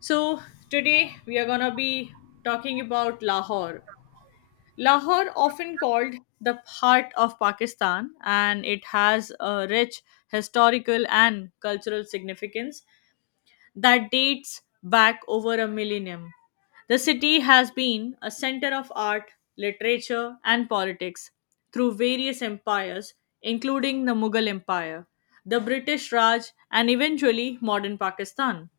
So, today we are going to be talking about Lahore. Lahore, often called the heart of Pakistan, and it has a rich historical and cultural significance that dates back over a millennium. The city has been a center of art, literature, and politics through various empires, including the Mughal Empire, the British Raj, and eventually modern Pakistan.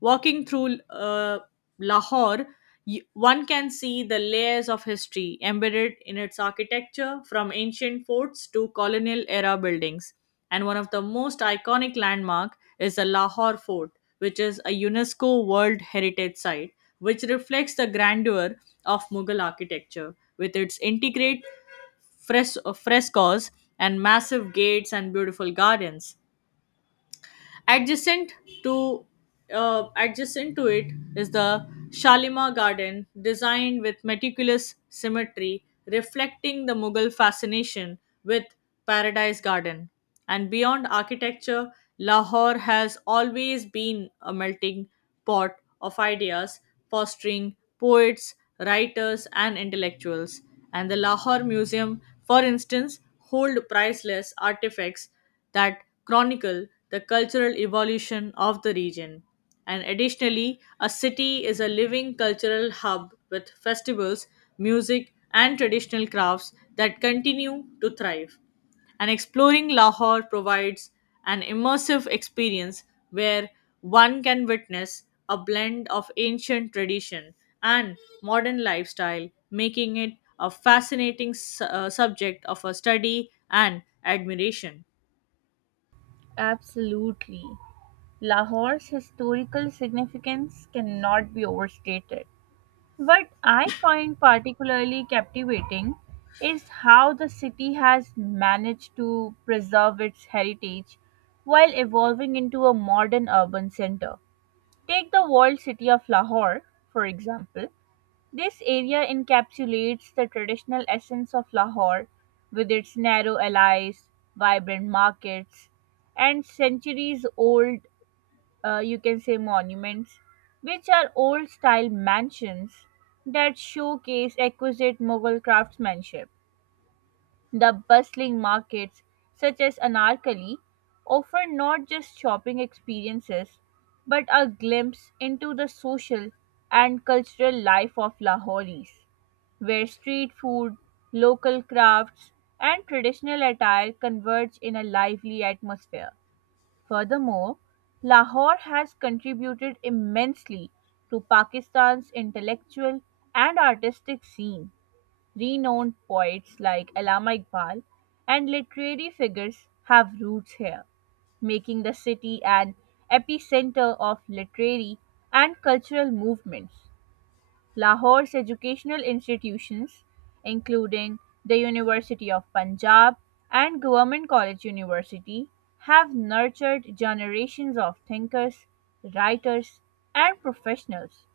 Walking through Lahore, one can see the layers of history embedded in its architecture, from ancient forts to colonial era buildings. And one of the most iconic landmark is the Lahore Fort, which is a UNESCO World Heritage Site, which reflects the grandeur of Mughal architecture with its intricate frescoes and massive gates and beautiful gardens. Adjacent to adjacent to it is the Shalimar Garden, designed with meticulous symmetry, reflecting the Mughal fascination with Paradise Garden. And beyond architecture, Lahore has always been a melting pot of ideas, fostering poets, writers, and intellectuals. And the Lahore Museum, for instance, hold priceless artifacts that chronicle the cultural evolution of the region. And additionally, a city is a living cultural hub with festivals, music, and traditional crafts that continue to thrive. And exploring Lahore provides an immersive experience where one can witness a blend of ancient tradition and modern lifestyle, making it a fascinating subject of a study and admiration. Absolutely. Lahore's historical significance cannot be overstated. What I find particularly captivating is how the city has managed to preserve its heritage while evolving into a modern urban center. Take the walled city of Lahore, for example. This area encapsulates the traditional essence of Lahore, with its narrow alleys, vibrant markets, and centuries old, you can say, monuments, which are old style mansions that showcase exquisite Mughal craftsmanship. The bustling markets, such as Anarkali, offer not just shopping experiences but a glimpse into the social and cultural life of Lahoris where street food, local crafts, and traditional attire converge in a lively atmosphere. Furthermore, Lahore has contributed immensely to Pakistan's intellectual and artistic scene. Renowned poets like Allama Iqbal and literary figures have roots here, making the city an epicenter of literary and cultural movements. Lahore's educational institutions, including the University of Punjab and Government College University, have nurtured generations of thinkers, writers, and professionals.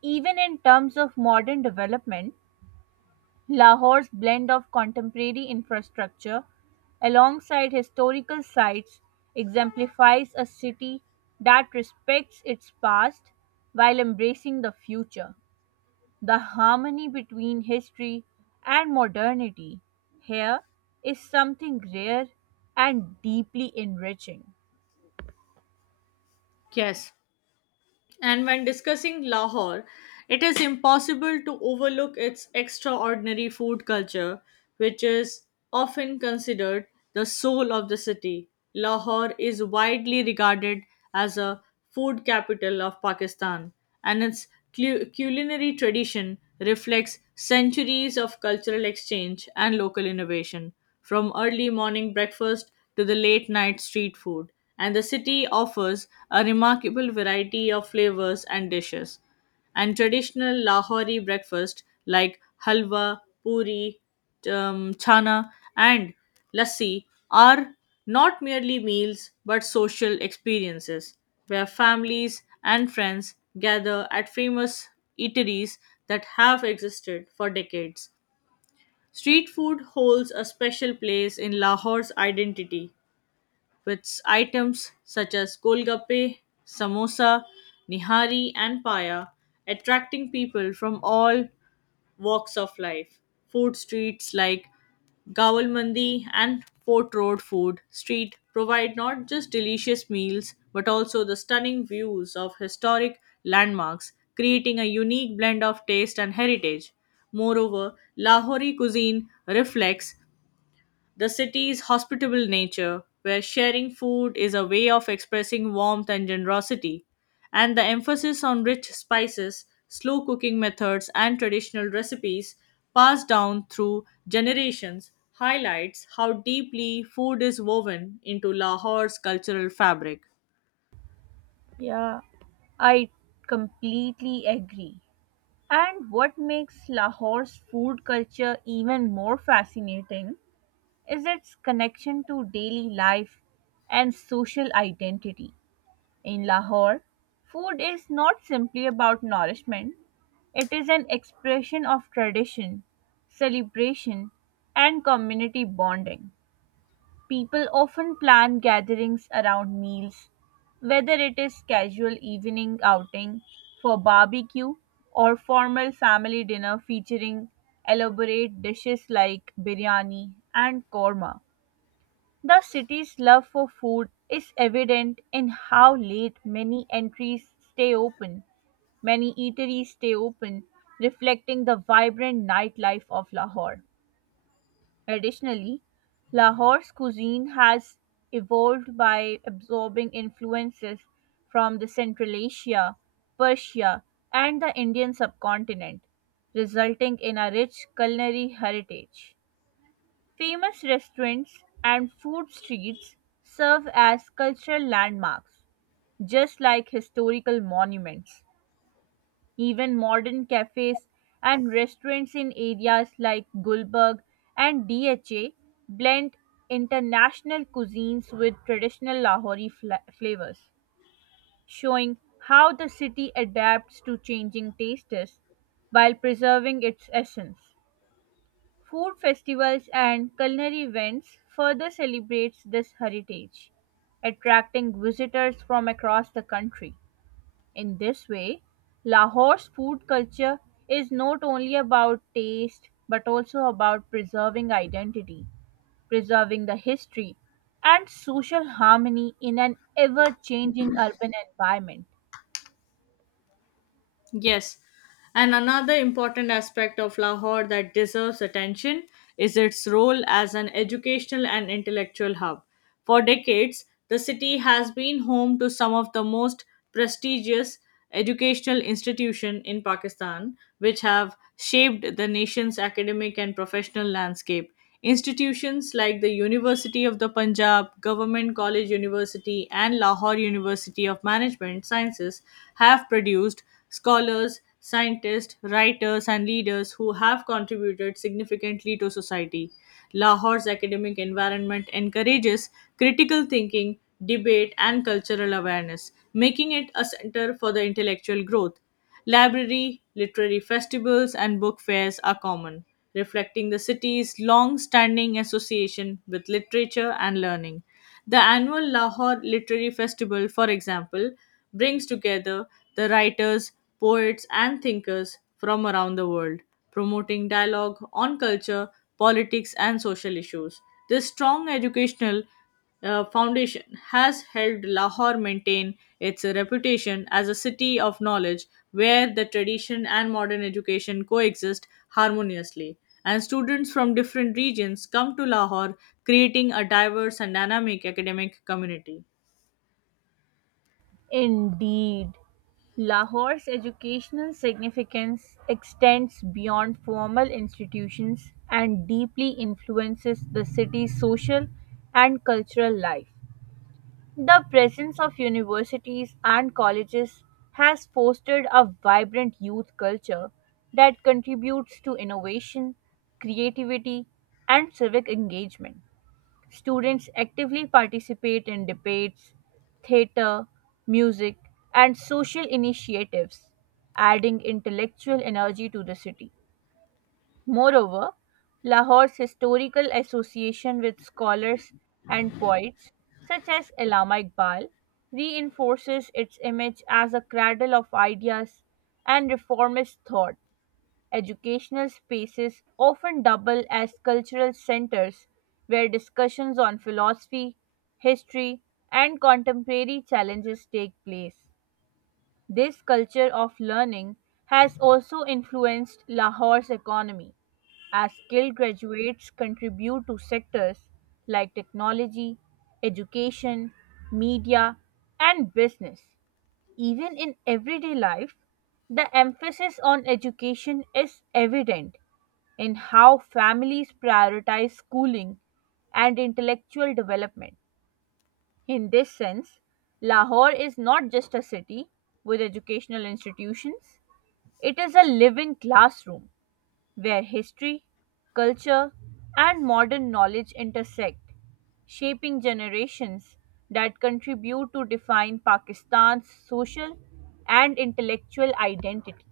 Even in terms of modern development, Lahore's blend of contemporary infrastructure alongside historical sites exemplifies a city that respects its past while embracing the future. The harmony between history and modernity here is something rare and deeply enriching. Yes, and when discussing Lahore, it is impossible to overlook its extraordinary food culture, which is often considered the soul of the city. Lahore is widely regarded as a food capital of Pakistan, and its culinary tradition reflects centuries of cultural exchange and local innovation, from early morning breakfast to the late night street food and the city offers a remarkable variety of flavors and dishes. And traditional Lahori breakfast like halwa, puri, chana, and lassi are not merely meals but social experiences where families and friends gather at famous eateries that have existed for decades. Street food holds a special place in Lahore's identity with items such as golgappe, samosa, nihari, and paya, attracting people from all walks of life. Food streets like Gawal Mandi and Fort Road Food Street provide not just delicious meals but also the stunning views of historic landmarks, creating a unique blend of taste and heritage. Moreover, Lahori cuisine reflects the city's hospitable nature, where sharing food is a way of expressing warmth and generosity, and the emphasis on rich spices, slow cooking methods, and traditional recipes passed down through generations highlights how deeply food is woven into Lahore's cultural fabric. Yeah, I completely agree. And what makes Lahore's food culture even more fascinating is its connection to daily life and social identity. In Lahore, food is not simply about nourishment, it is an expression of tradition, celebration, and community bonding. People often plan gatherings around meals, whether it is casual evening outing for barbecue or formal family dinner featuring elaborate dishes like biryani and korma. The city's love for food is evident in how late many entries stay open. Many eateries stay open, reflecting the vibrant nightlife of Lahore. Additionally, Lahore's cuisine has evolved by absorbing influences from the Central Asia, Persia, and the Indian subcontinent, resulting in a rich culinary heritage. Famous restaurants and food streets serve as cultural landmarks, just like historical monuments. Even modern cafes and restaurants in areas like Gulberg and DHA blend international cuisines with traditional Lahori flavors, showing how the city adapts to changing tastes while preserving its essence. Food festivals and culinary events further celebrates this heritage, attracting visitors from across the country. In this way, Lahore's food culture is not only about taste but also about preserving identity, preserving the history and social harmony in an ever-changing urban environment. Yes. And another important aspect of Lahore that deserves attention is its role as an educational and intellectual hub. For decades, the city has been home to some of the most prestigious educational institutions in Pakistan, which have shaped the nation's academic and professional landscape. Institutions like the University of the Punjab, Government College University, and Lahore University of Management Sciences have produced scholars, scientists, writers, and leaders who have contributed significantly to society. Lahore's academic environment encourages critical thinking, debate, and cultural awareness, making it a center for the intellectual growth. Library, literary festivals, and book fairs are common, reflecting the city's long standing association with literature and learning. The annual Lahore Literary Festival, for example, brings together the writers, poets, and thinkers from around the world, promoting dialogue on culture, politics, and social issues. This strong educational foundation has helped Lahore maintain its reputation as a city of knowledge where the tradition and modern education coexist harmoniously. And students from different regions come to Lahore, creating a diverse and dynamic academic community. Indeed, Lahore's educational significance extends beyond formal institutions and deeply influences the city's social and cultural life. The presence of universities and colleges has fostered a vibrant youth culture that contributes to innovation, creativity, and civic engagement. Students actively participate in debates, theater, music, and social initiatives, adding intellectual energy to the city. Moreover, Lahore's historical association with scholars and poets, such as Allama Iqbal, reinforces its image as a cradle of ideas and reformist thought educational spaces often double as cultural centers where discussions on philosophy, history, and contemporary challenges take place. This culture of learning has also influenced Lahore's economy, as skilled graduates contribute to sectors like technology, education, media, and business. Even in everyday life, the emphasis on education is evident in how families prioritize schooling and intellectual development. In this sense, Lahore is not just a city with educational institutions, it is a living classroom where history, culture, and modern knowledge intersect, shaping generations that contribute to define Pakistan's social and intellectual identity.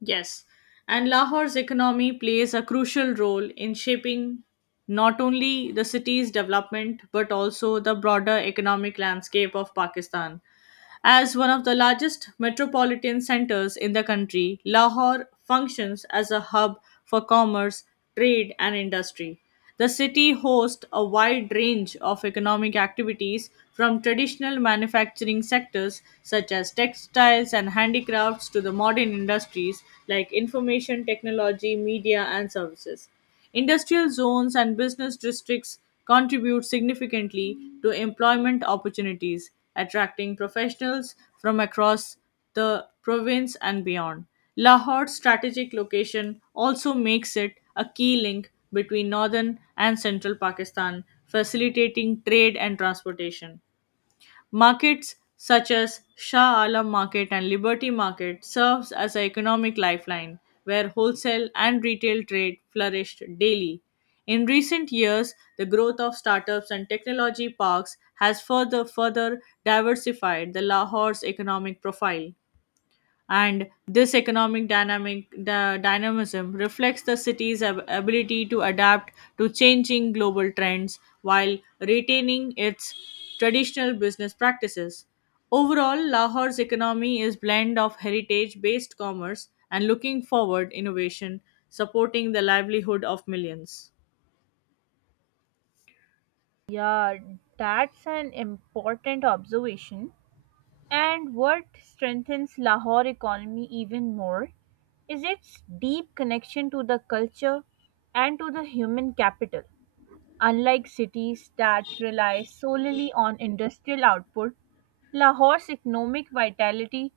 Yes, and Lahore's economy plays a crucial role in shaping not only the city's development but also the broader economic landscape of Pakistan. As one of the largest metropolitan centers in the country, Lahore functions as a hub for commerce, trade, and industry. The city hosts a wide range of economic activities from traditional manufacturing sectors such as textiles and handicrafts to the modern industries like information technology, media, and services. Industrial zones and business districts contribute significantly to employment opportunities, attracting professionals from across the province and beyond. Lahore's strategic location also makes it a key link between northern and central Pakistan, facilitating trade and transportation. Markets such as Shah Alam Market and Liberty Market serves as an economic lifeline where wholesale and retail trade flourished daily. In recent years, the growth of startups and technology parks has further diversified the Lahore's economic profile, and this economic dynamic the dynamism reflects the city's ability to adapt to changing global trends while retaining its traditional business practices. Overall, Lahore's economy is blend of heritage based commerce and looking forward innovation, supporting the livelihood of millions. Yeah, that's an important observation. And what strengthens Lahore economy even more is its deep connection to the culture and to the human capital. Unlike cities that rely solely on industrial output, Lahore's economic vitality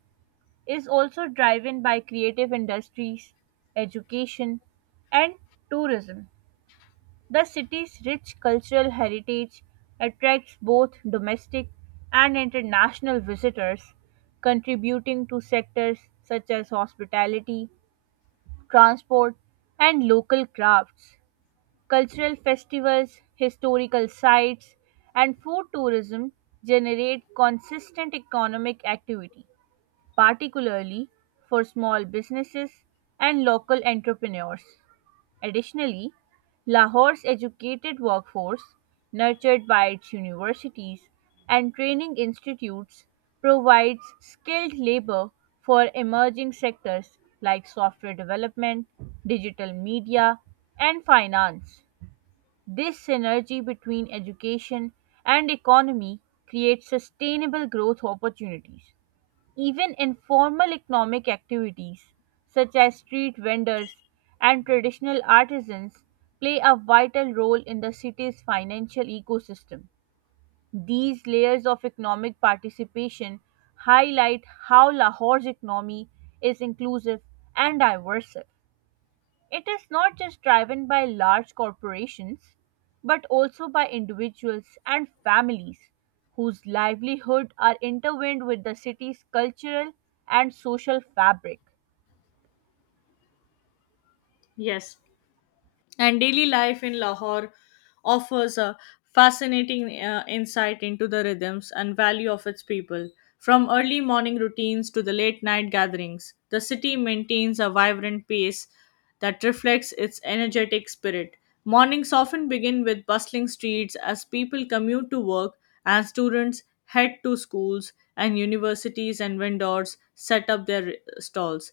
is also driven by creative industries, education, and tourism. The city's rich cultural heritage attracts both domestic and international visitors, contributing to sectors such as hospitality, transport, and local crafts. Cultural festivals, historical sites, and food tourism generate consistent economic activity, particularly for small businesses and local entrepreneurs. Additionally, Lahore's educated workforce, nurtured by its universities and training institutes, provides skilled labor for emerging sectors like software development, digital media, and finance. This synergy between education and economy creates sustainable growth opportunities. Even informal economic activities such as street vendors and traditional artisans play a vital role in the city's financial ecosystem. These layers of economic participation highlight how Lahore's economy is inclusive and diverse. It is not just driven by large corporations, but also by individuals and families whose livelihood are intertwined with the city's cultural and social fabric. Yes, and daily life in Lahore offers a fascinating insight into the rhythms and value of its people. From early morning routines to the late night gatherings, the city maintains a vibrant pace that reflects its energetic spirit. Mornings often begin with bustling streets as people commute to work and students head to schools and universities and vendors set up their stalls.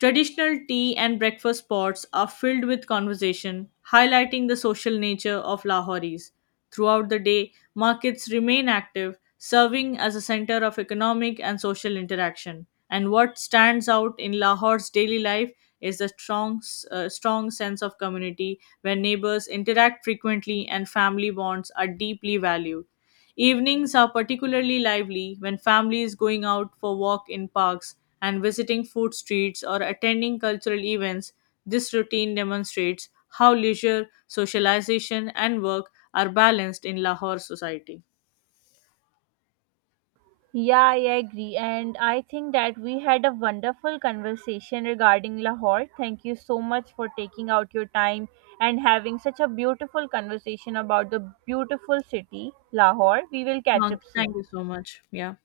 Traditional tea and breakfast spots are filled with conversation, highlighting the social nature of Lahoris. Throughout the day, markets remain active, serving as a center of economic and social interaction. And what stands out in Lahore's daily life is the strong sense of community where neighbors interact frequently and family bonds are deeply valued. Evenings are particularly lively when families going out for walk in parks and visiting food streets or attending cultural events. This routine demonstrates how leisure, socialization and work are balanced in Lahore society. Yeah, I agree. And I think that we had a wonderful conversation regarding Lahore. Thank you so much for taking out your time and having such a beautiful conversation about the beautiful city, Lahore. We will catch Thank up soon. thank you so much. Yeah.